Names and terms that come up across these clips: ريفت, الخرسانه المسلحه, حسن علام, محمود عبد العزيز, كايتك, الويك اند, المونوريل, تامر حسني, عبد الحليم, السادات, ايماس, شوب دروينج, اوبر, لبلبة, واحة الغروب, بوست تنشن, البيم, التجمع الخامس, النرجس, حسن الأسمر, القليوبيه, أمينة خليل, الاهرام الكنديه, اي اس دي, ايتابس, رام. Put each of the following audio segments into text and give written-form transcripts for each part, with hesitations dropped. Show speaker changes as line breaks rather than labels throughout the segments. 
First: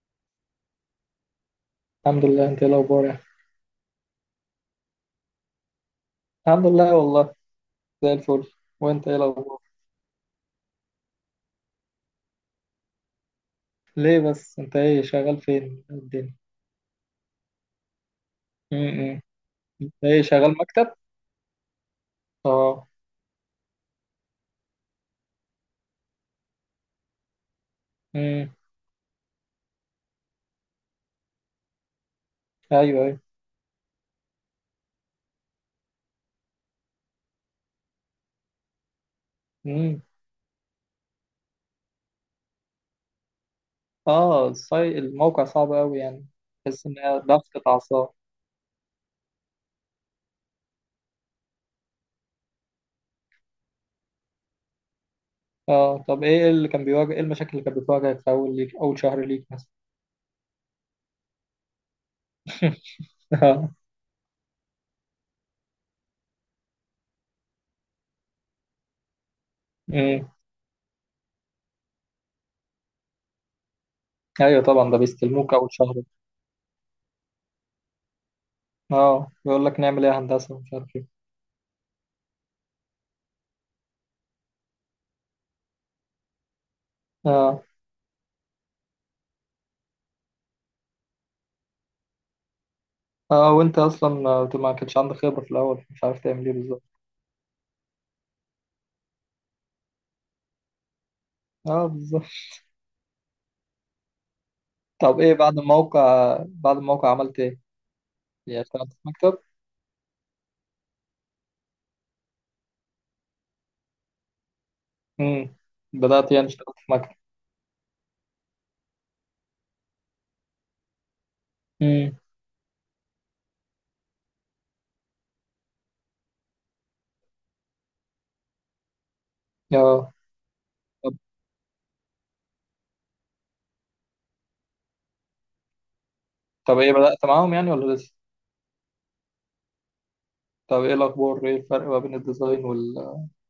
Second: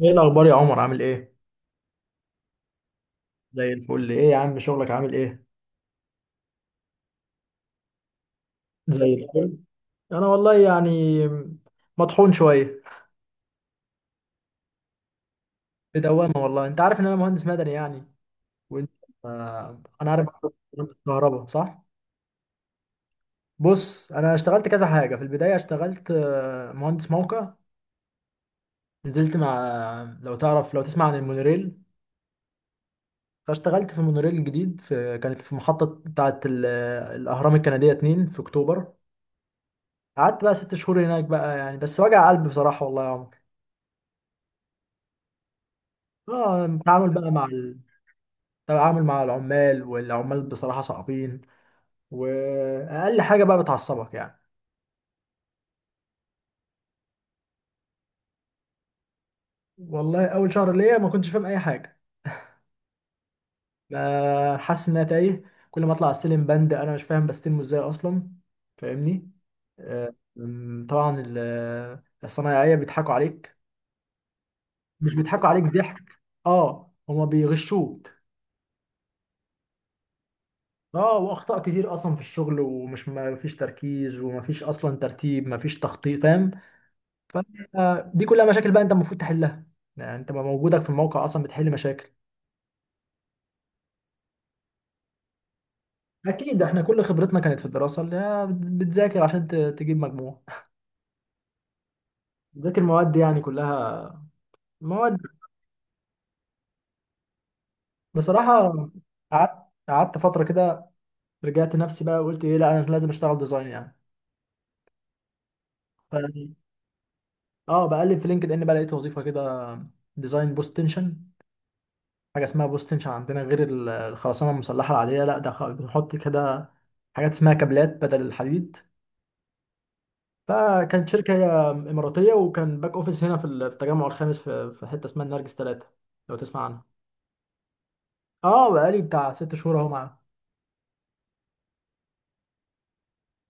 ايه الاخبار يا عمر؟ عامل ايه؟
الحمد لله. انت ايه الاخبار يعني؟
زي الفل. ايه يا عم، شغلك عامل ايه؟
الحمد لله والله. زي الفل. وانت
زي
ايه
الفل.
الاخبار؟
انا والله يعني مطحون شويه.
ليه بس؟ انت ايه شغال فين
في دوامه،
الدنيا؟
والله انت عارف ان انا مهندس مدني يعني. وانت؟
امم.
آه،
انت
انا
ايه
عارف.
شغال مكتب؟
الكهرباء، صح؟
اه.
بص، انا اشتغلت كذا حاجه. في البدايه اشتغلت مهندس موقع.
امم.
نزلت مع، لو تعرف، لو تسمع عن المونوريل.
ايوه، ايوه.
فاشتغلت في المونوريل الجديد، في كانت في محطه بتاعه الاهرام الكنديه 2 في اكتوبر.
امم.
قعدت بقى 6 شهور هناك بقى، يعني بس وجع قلب بصراحه والله يا عمر.
اه، الموقع صعب قوي يعني.
اه،
تحس ان
التعامل
هي
بقى مع
ضغطة اعصاب؟
التعامل مع العمال، والعمال بصراحة صعبين. وأقل حاجة بقى بتعصبك يعني.
اه، طب ايه اللي كان ايه المشاكل اللي كانت بتواجهك في اول شهر ليك مثلا؟
والله أول شهر ليا ما كنتش فاهم أي حاجة.
اه.
ما حاسس إن أنا تايه. كل ما أطلع أستلم بند أنا مش فاهم بستلمه إزاي أصلا. فاهمني؟ آه،
امم.
أم، طبعا الصنايعية بيضحكوا عليك.
ايوه، طبعا ده
مش بيضحكوا
بيستلموك
عليك
اول شهر.
ضحك، اه هما بيغشوك.
اه، بيقول لك نعمل ايه يا هندسه، مش عارف ايه.
اه، واخطاء كتير اصلا في الشغل، ومش ما فيش تركيز وما فيش اصلا ترتيب ما فيش تخطيط، فاهم؟
اه.
فانت، دي كلها مشاكل بقى انت المفروض تحلها. يعني انت بقى موجودك في الموقع اصلا بتحل مشاكل.
اه، وانت اصلا ما كانش عندك خبرة في الاول، مش عارف تعمل ايه
اكيد، احنا
بالظبط.
كل خبرتنا كانت في الدراسه اللي هي بتذاكر عشان تجيب مجموع.
اه، بالظبط.
بتذاكر مواد يعني، كلها مواد.
طب ايه بعد الموقع عملت ايه؟ يعني
بصراحه،
اشتغلت في مكتب؟
قعدت فتره كده. رجعت نفسي بقى وقلت ايه، لا انا لازم اشتغل ديزاين يعني.
امم.
ف
بدأت يعني اشتغلت في مكتب.
اه، بقلب في لينكد ان بقى، لقيت وظيفه كده. ديزاين بوست تنشن.
امم.
حاجه اسمها بوست تنشن عندنا، غير الخرسانه المسلحه العاديه، لا ده بنحط كده حاجات اسمها كابلات بدل الحديد.
اه،
لا، كانت
طب
شركة إماراتية وكان باك أوفيس هنا في التجمع الخامس في حتة اسمها النرجس 3. لو تسمع
طب ايه
عنها.
بدأت معاهم يعني ولا لسه؟
اه، بقالي بتاع 6 شهور اهو معاه.
طب ايه الاخبار؟ ايه الفرق ما بين الديزاين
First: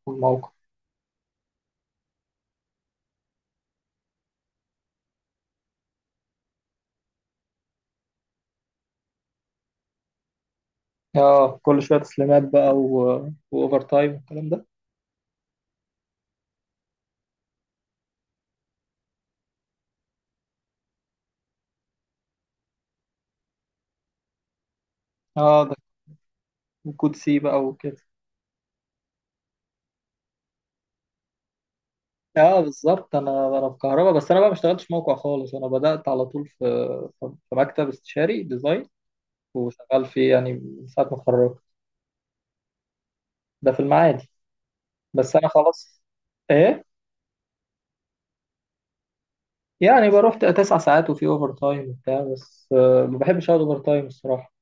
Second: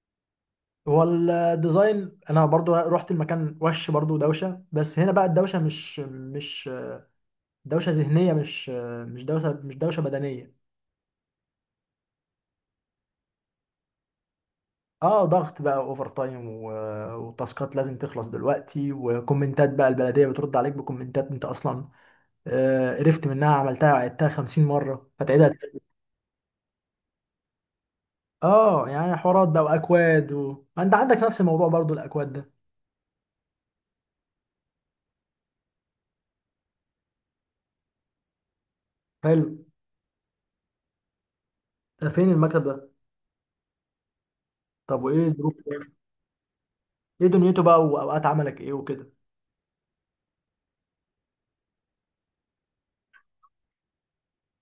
والموقع؟
هو الديزاين انا برضو رحت المكان وش برضو دوشة، بس هنا بقى الدوشة مش دوشة ذهنية، مش، مش دوشة، مش دوشة بدنية.
اه، كل شوية تسليمات بقى واوفر تايم والكلام ده.
اه، ضغط بقى، اوفر تايم وتاسكات لازم تخلص دلوقتي، وكومنتات بقى البلدية بترد عليك بكومنتات انت اصلا قرفت منها، عملتها وعدتها 50 مرة فتعيدها.
اه، ده وكود سي بقى وكده.
اه يعني حوارات بقى واكواد انت عندك نفس الموضوع برضو الاكواد ده.
اه، بالظبط. انا في كهرباء، بس انا بقى ما اشتغلتش موقع خالص. انا بدأت على طول في في مكتب استشاري ديزاين.
حلو.
وشغال فيه يعني من ساعة ما اتخرجت.
ده فين المكتب ده؟
ده في المعادي.
طب وايه
بس أنا
دروب؟
خلاص. إيه.
ايه دنيته بقى واوقات عملك ايه وكده؟
يعني بروح 9 ساعات، وفي أوفر تايم وبتاع، بس ما بحبش أقعد أوفر تايم الصراحة.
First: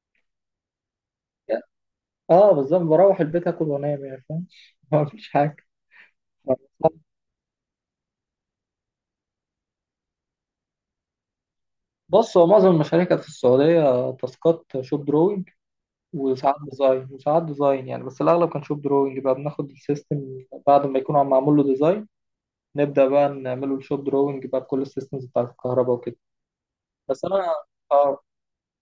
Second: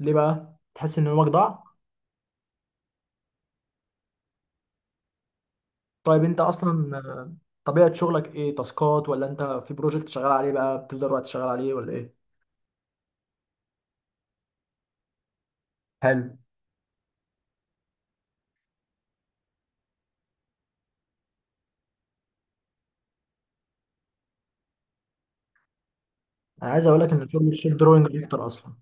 ليه بقى؟ تحس ان يومك
يعني-
ضاع؟
أه بالظبط، بروح البيت آكل وأنام، يعني فاهم. ما فيش حاجة.
طيب، انت اصلا طبيعة شغلك ايه، تاسكات ولا انت في بروجكت شغال عليه بقى بتفضل وقت شغال عليه ولا ايه؟
بص هو معظم المشاريع كانت في السعودية، تاسكات شوب دروينج.
حلو.
وساعات ديزاين، وساعات ديزاين يعني، بس الأغلب كان شوب دروينج بقى، بناخد السيستم بعد ما يكون عم معمول له ديزاين. نبدأ بقى نعمله الشوب دروينج بقى بكل السيستمز بتاعة الكهرباء وكده.
انا عايز اقول لك
بس
ان
أنا.
شغل الشوب دروينج
اه.
اكتر اصلا.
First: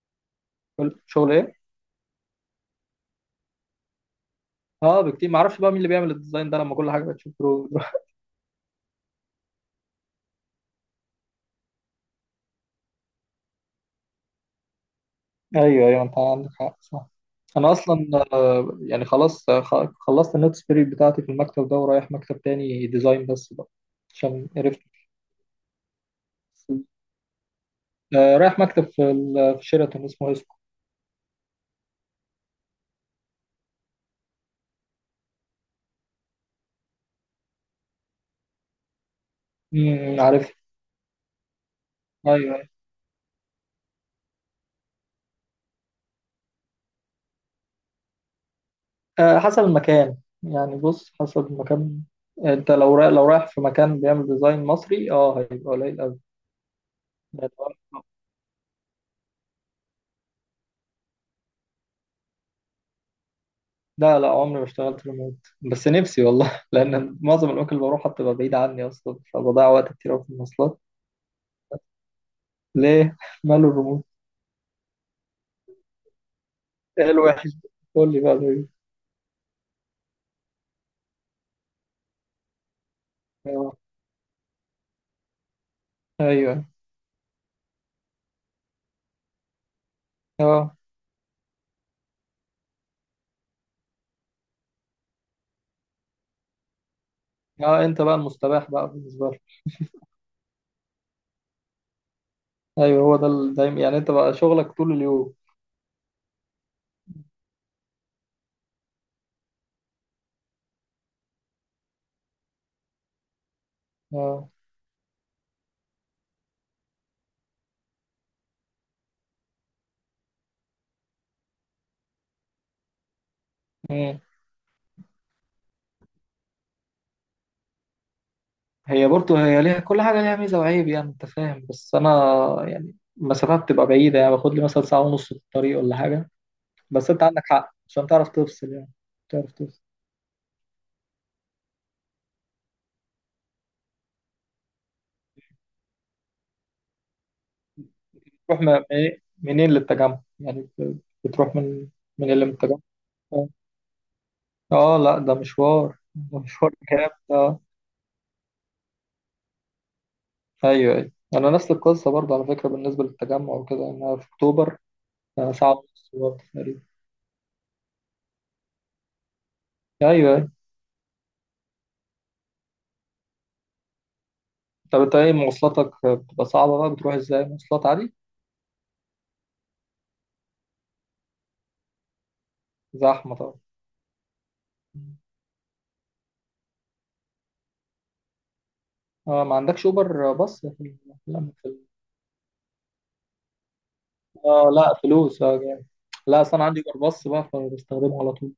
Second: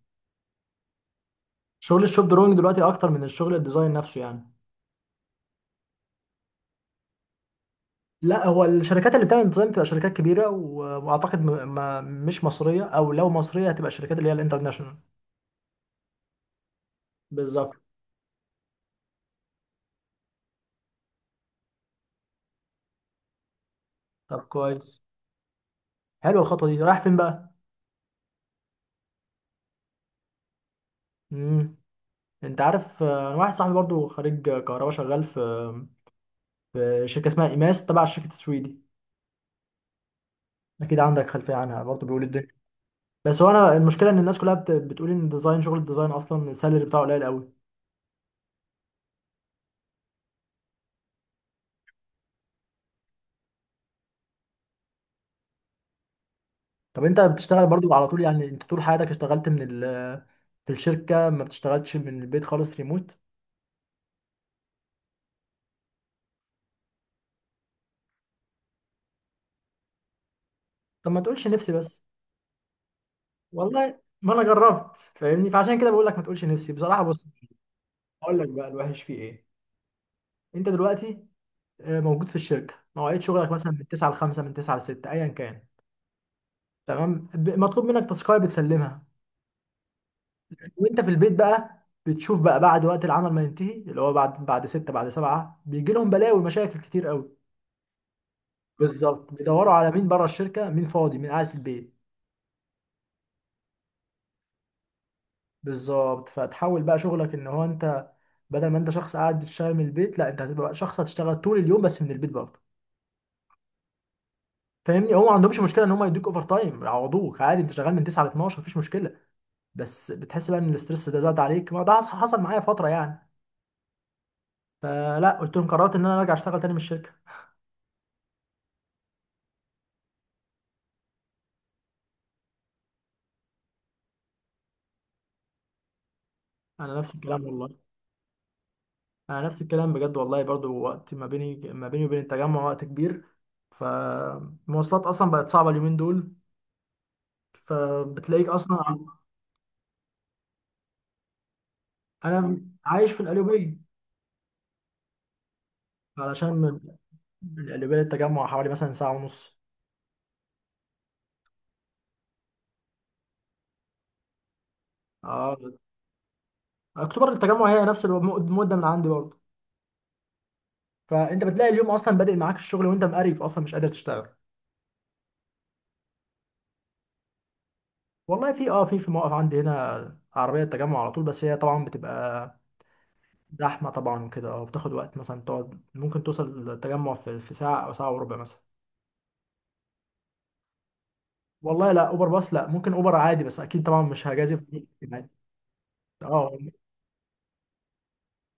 كل شغل ايه.
شغل الشوب دروينج دلوقتي اكتر من الشغل الديزاين نفسه يعني.
اه، بكتير. ما اعرفش بقى مين اللي بيعمل الديزاين ده، لما كل حاجه بتشوف برو.
لا، هو الشركات اللي بتعمل ديزاين بتبقى شركات كبيره واعتقد م... ما مش مصريه، او لو مصريه هتبقى الشركات اللي هي الانترناشونال.
ايوه، ايوه، انت عندك حق، صح. انا
بالظبط.
اصلا يعني خلاص. خلصت النوتس بيريد بتاعتي في المكتب ده، ورايح مكتب تاني ديزاين بس بقى،
طب
عشان عرفت.
كويس. حلوه الخطوه دي، رايح فين بقى؟
رايح مكتب في في شيراتون، اسمه اسكو.
امم. انت عارف، انا واحد صاحبي برضو خريج كهرباء شغال في في شركه اسمها ايماس تبع الشركه السويدي.
امم، عارف.
اكيد عندك خلفيه عنها برضو، بيقول
ايوه،
الدنيا.
أيوة.
بس هو انا المشكله ان الناس كلها بتقول ان الديزاين، شغل الديزاين اصلا السالري بتاعه قليل قوي.
آه، حسب المكان. يعني بص، حسب المكان. انت لو رايح، في مكان بيعمل ديزاين مصري، اه هيبقى قليل
طب انت بتشتغل
قوي.
برضو على طول؟ يعني انت طول حياتك اشتغلت من ال، في الشركه؟ ما بتشتغلش من البيت خالص ريموت؟
لا، لا، عمري ما اشتغلت ريموت. بس نفسي والله. لأن معظم الأماكن اللي بروحها بتبقى بعيدة عني أصلا، فبضيع وقت كتير أوي في المواصلات.
طب ما تقولش نفسي بس.
ليه؟ ماله
والله
الريموت؟
ما انا جربت، فاهمني، فعشان كده بقول لك ما تقولش نفسي بصراحه.
إيه
بص،
الوحش؟ قول لي بقى
اقول لك بقى
ليه؟
الوحش فيه ايه. انت دلوقتي موجود في الشركه، مواعيد شغلك مثلا
أه.
من 9 ل 5، من 9 ل 6 ايا كان.
أيوه.
تمام، مطلوب منك تاسكايه بتسلمها.
أه.
وانت في البيت بقى بتشوف بقى بعد وقت العمل ما ينتهي، اللي هو بعد 6 بعد 7، بيجي لهم بلاوي ومشاكل كتير قوي.
أه، أنت بقى المستباح بقى بالنسبة
بالظبط،
لك.
بيدوروا على مين بره الشركه، مين فاضي، مين قاعد في البيت.
أيوه، هو ده دايما يعني. أنت بقى شغلك طول اليوم.
بالظبط، فتحول بقى شغلك ان هو انت، بدل ما انت شخص قاعد بتشتغل من البيت، لا انت هتبقى شخص هتشتغل طول اليوم بس من البيت برضه.
أه.
فاهمني؟ هو ما عندهمش مشكله ان هم يدوك اوفر تايم يعوضوك عادي، انت شغال من 9 ل 12 مفيش مشكله. بس بتحس بقى ان الاسترس ده زاد عليك، ما ده حصل معايا فتره يعني.
مم.
فلا، قلت لهم قررت ان انا ارجع اشتغل تاني من الشركه.
هي برضه ليها كل حاجة، ليها ميزة وعيب، يعني أنت فاهم، بس أنا. يعني المسافات بتبقى بعيدة، يعني باخد لي مثلا ساعة ونص في الطريق ولا حاجة.
انا
بس
نفس
أنت عندك
الكلام
حق
والله.
عشان تعرف تفصل يعني.
انا
تعرف
نفس
تفصل.
الكلام بجد والله، برضو وقت ما بيني وبين التجمع وقت كبير. فالمواصلات اصلا بقت صعبه اليومين دول. فبتلاقيك
تروح
اصلا
إيه؟ منين للتجمع يعني بتروح من من اللي من
انا
التجمع؟
عايش في
اه.
القليوبيه.
لا، ده مشوار ده
علشان
مشوار
من،
جامد، اه.
من القليوبيه للتجمع حوالي مثلا ساعه ونص.
ايوه، ايوه، انا نفس القصه برضه على فكره بالنسبه للتجمع وكده، إن انا في اكتوبر. آه،
اه،
ساعه ونص برضه تقريبا.
اكتوبر التجمع هي نفس المده من عندي برضو.
ايوه، ايوه.
فانت بتلاقي اليوم اصلا بادئ معاك الشغل وانت مقريف اصلا مش قادر تشتغل.
طب انت ايه، مواصلاتك بتبقى صعبه بقى، بتروح ازاي، مواصلات عادي؟
والله في، في موقف عندي هنا عربية التجمع على طول، بس هي طبعا بتبقى
زحمه طبعا.
زحمة طبعا وكده، اه بتاخد وقت، مثلا تقعد ممكن توصل التجمع في ساعة أو ساعة وربع مثلا.
اه، ما عندكش اوبر باص في لا، في
والله لا أوبر باص، لا، ممكن أوبر عادي بس أكيد طبعا مش هجازف
اه،
بيه
لا
يعني.
فلوس، اه جامد. لا، اصل
اه.
انا عندي اوبر باص بقى، فبستخدمه على طول.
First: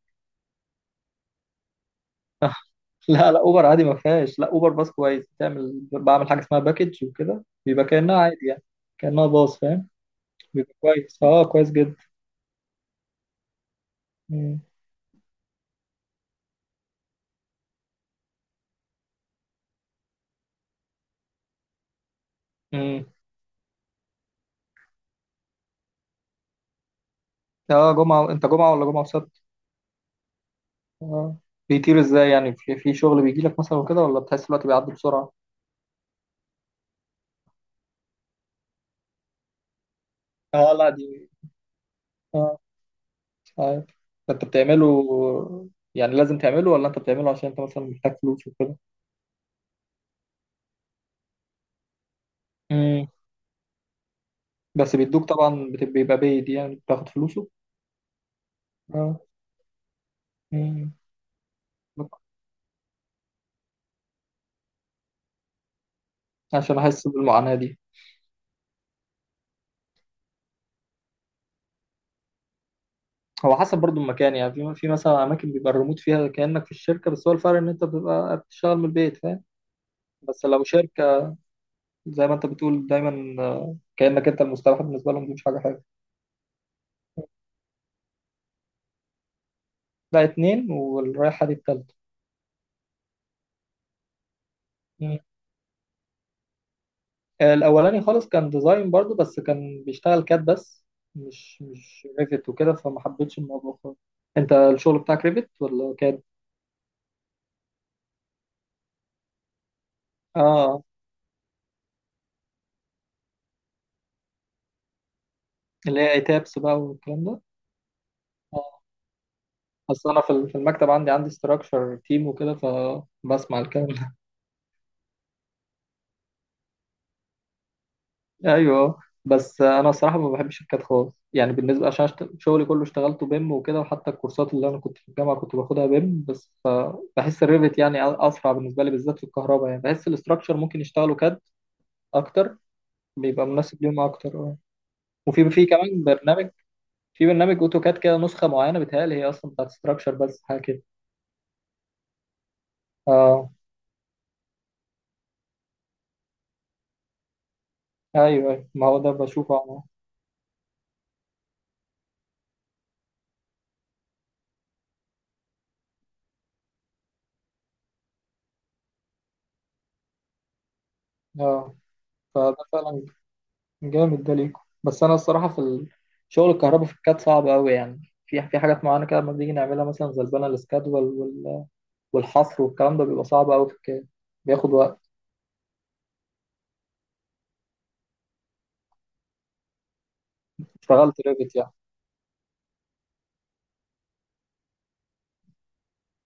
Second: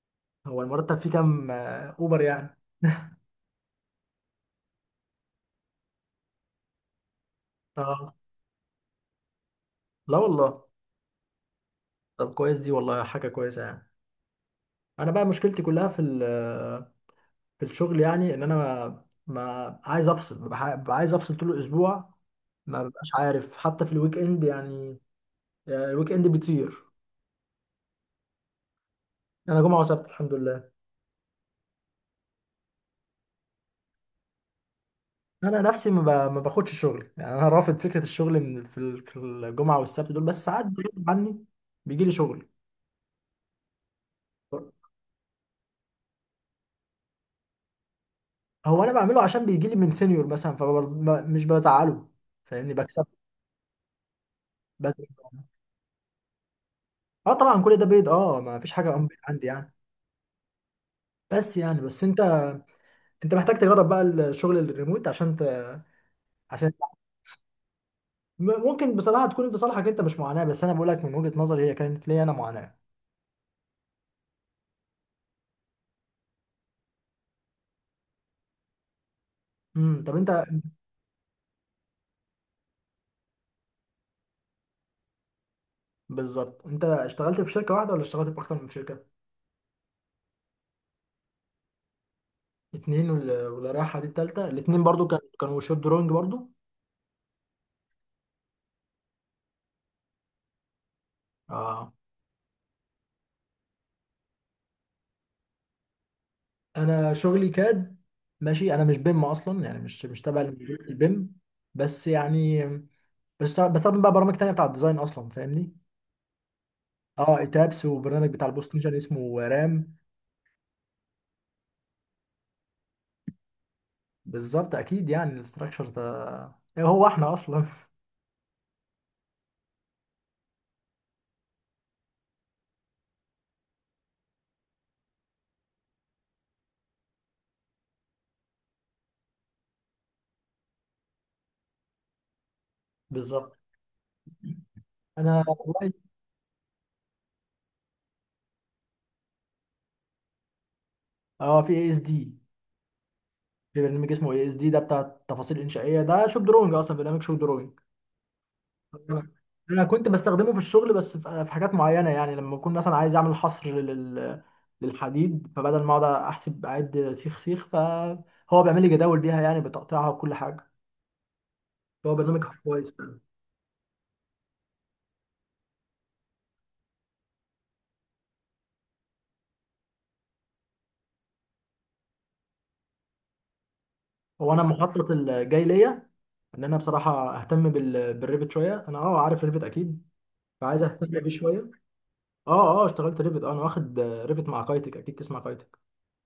هو المرتب فيه كام أوبر يعني؟
لا، لا، اوبر عادي ما فيهاش. لا، اوبر باص كويس، بعمل حاجه اسمها باكج وكده، بيبقى
اه
كانها عادي يعني. كانها باص، فاهم.
لا والله.
بيبقى كويس، اه كويس جدا.
طب كويس دي والله، حاجة كويسة يعني.
مم.
أنا بقى مشكلتي كلها في الشغل يعني، إن أنا ما عايز أفصل، ببقى عايز أفصل طول الأسبوع. ما
مم.
ببقاش عارف حتى في الويك إند يعني. يعني الويك اند بيطير.
اه، جمعه؟ انت جمعه ولا جمعه وسبت؟
انا جمعه وسبت، الحمد لله.
اه، بيطير ازاي يعني؟ في شغل بيجي لك مثلا وكده، ولا بتحس الوقت بيعدي بسرعه؟
انا نفسي ما باخدش شغل يعني، انا رافض فكره الشغل من في الجمعه والسبت دول، بس ساعات
اه، لا دي.
بغصب عني بيجي لي شغل.
اه، مش عارف. انت بتعمله؟ يعني لازم تعمله، ولا انت بتعمله عشان انت مثلا محتاج فلوس وكده؟
هو انا بعمله عشان بيجي لي من سينيور مثلا فمش بزعله. فاهمني؟ بكسب
مم. بس
بدري.
بيدوك طبعا، بيبقى بيد يعني بتاخد
اه
فلوسه.
طبعا كل ده بيض، اه ما فيش حاجه unpaid
اه.
عندي يعني.
مم.
بس يعني، بس انت، انت محتاج تجرب بقى الشغل الريموت عشان عشان،
عشان احس بالمعاناه دي؟
ممكن بصراحه تكون في صالحك انت، مش معاناه، بس انا بقول لك من وجهه نظري هي كانت ليا انا معاناه.
هو حسب برضو المكان يعني. في مثلا اماكن بيبقى الريموت فيها كانك في الشركه، بس هو الفرق ان انت بتبقى بتشتغل من البيت، فاهم.
امم. طب انت،
بس لو شركه زي ما انت بتقول دايما، كانك انت المستوحى بالنسبه لهم، دي مش حاجه حلوه.
بالظبط، انت اشتغلت في شركه واحده ولا اشتغلت في اكتر من شركه؟
لا، اتنين، والرايحه دي التالتة.
اتنين، ولا رايحه دي التالته. الاتنين برضو
مم.
كانوا شوب دروينج برضو.
الاولاني خالص كان ديزاين برضو، بس كان بيشتغل كاد بس، مش
اه.
مش ريفت وكده، فما حبيتش الموضوع خالص. انت الشغل بتاعك ريفت ولا كاد؟
انا شغلي كاد. ماشي، انا مش بيم اصلا يعني، مش تبع
اه،
البيم. بس يعني، بس بستخدم بقى برامج تانية بتاع الديزاين اصلا، فاهمني؟
اللي هي تابس بقى والكلام
اه
ده.
ايتابس، وبرنامج بتاع البوست
اه،
نيشن اسمه رام.
اصل انا في المكتب عندي ستراكشر تيم وكده، فبسمع الكلام.
بالظبط، اكيد يعني الاستراكشر ده، هو احنا اصلا،
ايوه. بس انا الصراحه ما بحبش الكاد خالص يعني، بالنسبه عشان شغلي كله اشتغلته بيم وكده، وحتى الكورسات اللي انا كنت في الجامعه كنت باخدها بيم بس. بحس الريفت يعني اسرع بالنسبه لي، بالذات في الكهرباء، يعني بحس الاستراكشر ممكن يشتغلوا كاد اكتر، بيبقى
بالظبط.
مناسب ليهم اكتر، اه.
انا
وفي
والله،
كمان برنامج. في برنامج اوتوكاد كده، نسخه معينه بتهيألي هي اصلا بتاعت استراكشر، بس حاجه كده.
اه في اي اس دي.
اه.
في برنامج اسمه اي اس دي، ده بتاع التفاصيل الانشائيه، ده شوب دروينج، اصلا برنامج شوب دروينج.
ايوه. أيوة، ما هو ده بشوفه،
انا
اه.
كنت بستخدمه في الشغل، بس في حاجات معينه يعني لما اكون مثلا عايز اعمل حصر لل، للحديد، فبدل ما اقعد احسب اعد سيخ سيخ، فهو بيعمل لي جداول بيها يعني بتقطيعها وكل حاجه.
آه.
هو برنامج
فده
كويس
فعلا
فعلا.
جامد ده ليكم. بس انا الصراحه في شغل الكهرباء في الكاد صعب قوي يعني، في حاجات معينه كده، لما بنيجي نعملها مثلا زي البنى الاسكاد والحصر والكلام ده بيبقى صعب قوي في الكاد،
هو انا
بياخد وقت.
مخطط الجاي ليا ان انا بصراحه اهتم بالريفت شويه، انا اه عارف ريفت اكيد، فعايز اهتم
اشتغلت
بيه
ريفت
شويه.
يعني؟
اه اشتغلت ريفت، انا واخد ريفت مع كايتك، اكيد تسمع كايتك.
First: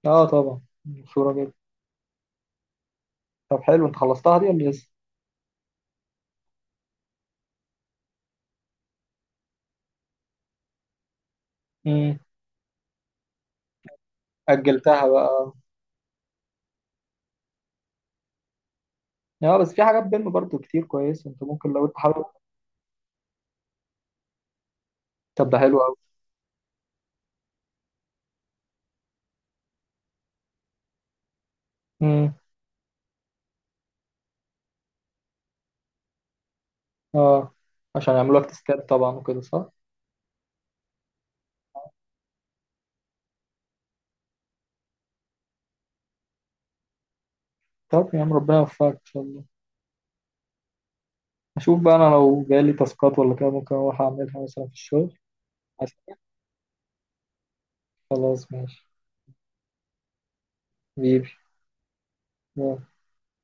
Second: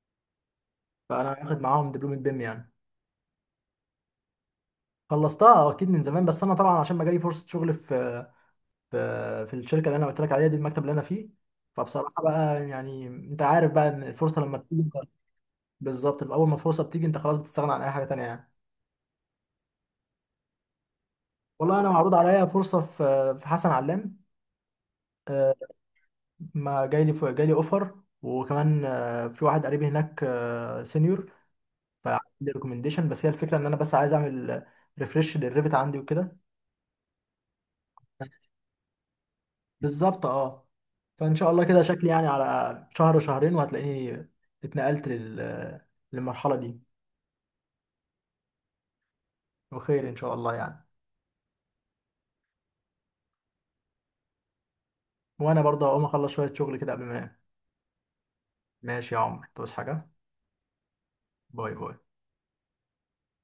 اه، طبعا
فانا
مشهوره جدا.
واخد معاهم دبلومه بيم يعني.
طب حلو، انت خلصتها دي ولا لسه؟
خلصتها، اكيد من زمان، بس انا طبعا عشان ما جالي فرصه شغل في، في الشركه اللي انا قلت لك عليها دي، المكتب اللي انا فيه.
امم،
فبصراحه بقى يعني، انت عارف بقى ان الفرصه لما بتيجي
اجلتها بقى.
بالظبط، اول ما الفرصه بتيجي انت خلاص بتستغنى عن اي حاجه تانية يعني.
اه، بس في حاجات بيم برضو كتير كويسه، انت ممكن
والله
لو
انا
انت
معروض
حابب.
عليا فرصه في حسن علام.
طب
آه،
ده حلو قوي.
ما جاي لي اوفر. وكمان في واحد قريبي هناك، سينيور. فعندي
امم.
ريكومنديشن، بس هي الفكره ان انا بس عايز اعمل ريفرش للريفت عندي وكده.
اه، عشان يعملوا لك تسكات طبعا وكده، صح؟
بالظبط، اه. فان شاء الله كده شكلي يعني على شهر شهرين وهتلاقيني اتنقلت للمرحله دي.
طب يا عم، ربنا يوفقك ان شاء الله.
بخير ان شاء الله يعني.
اشوف بقى انا لو جالي تاسكات ولا كده، ممكن اروح اعملها مثلا في الشغل.
وانا برضه هقوم اخلص شويه شغل كده قبل ما انام.
خلاص، ماشي.
ماشي يا عمر، توس حاجه.
بيبي.
باي باي.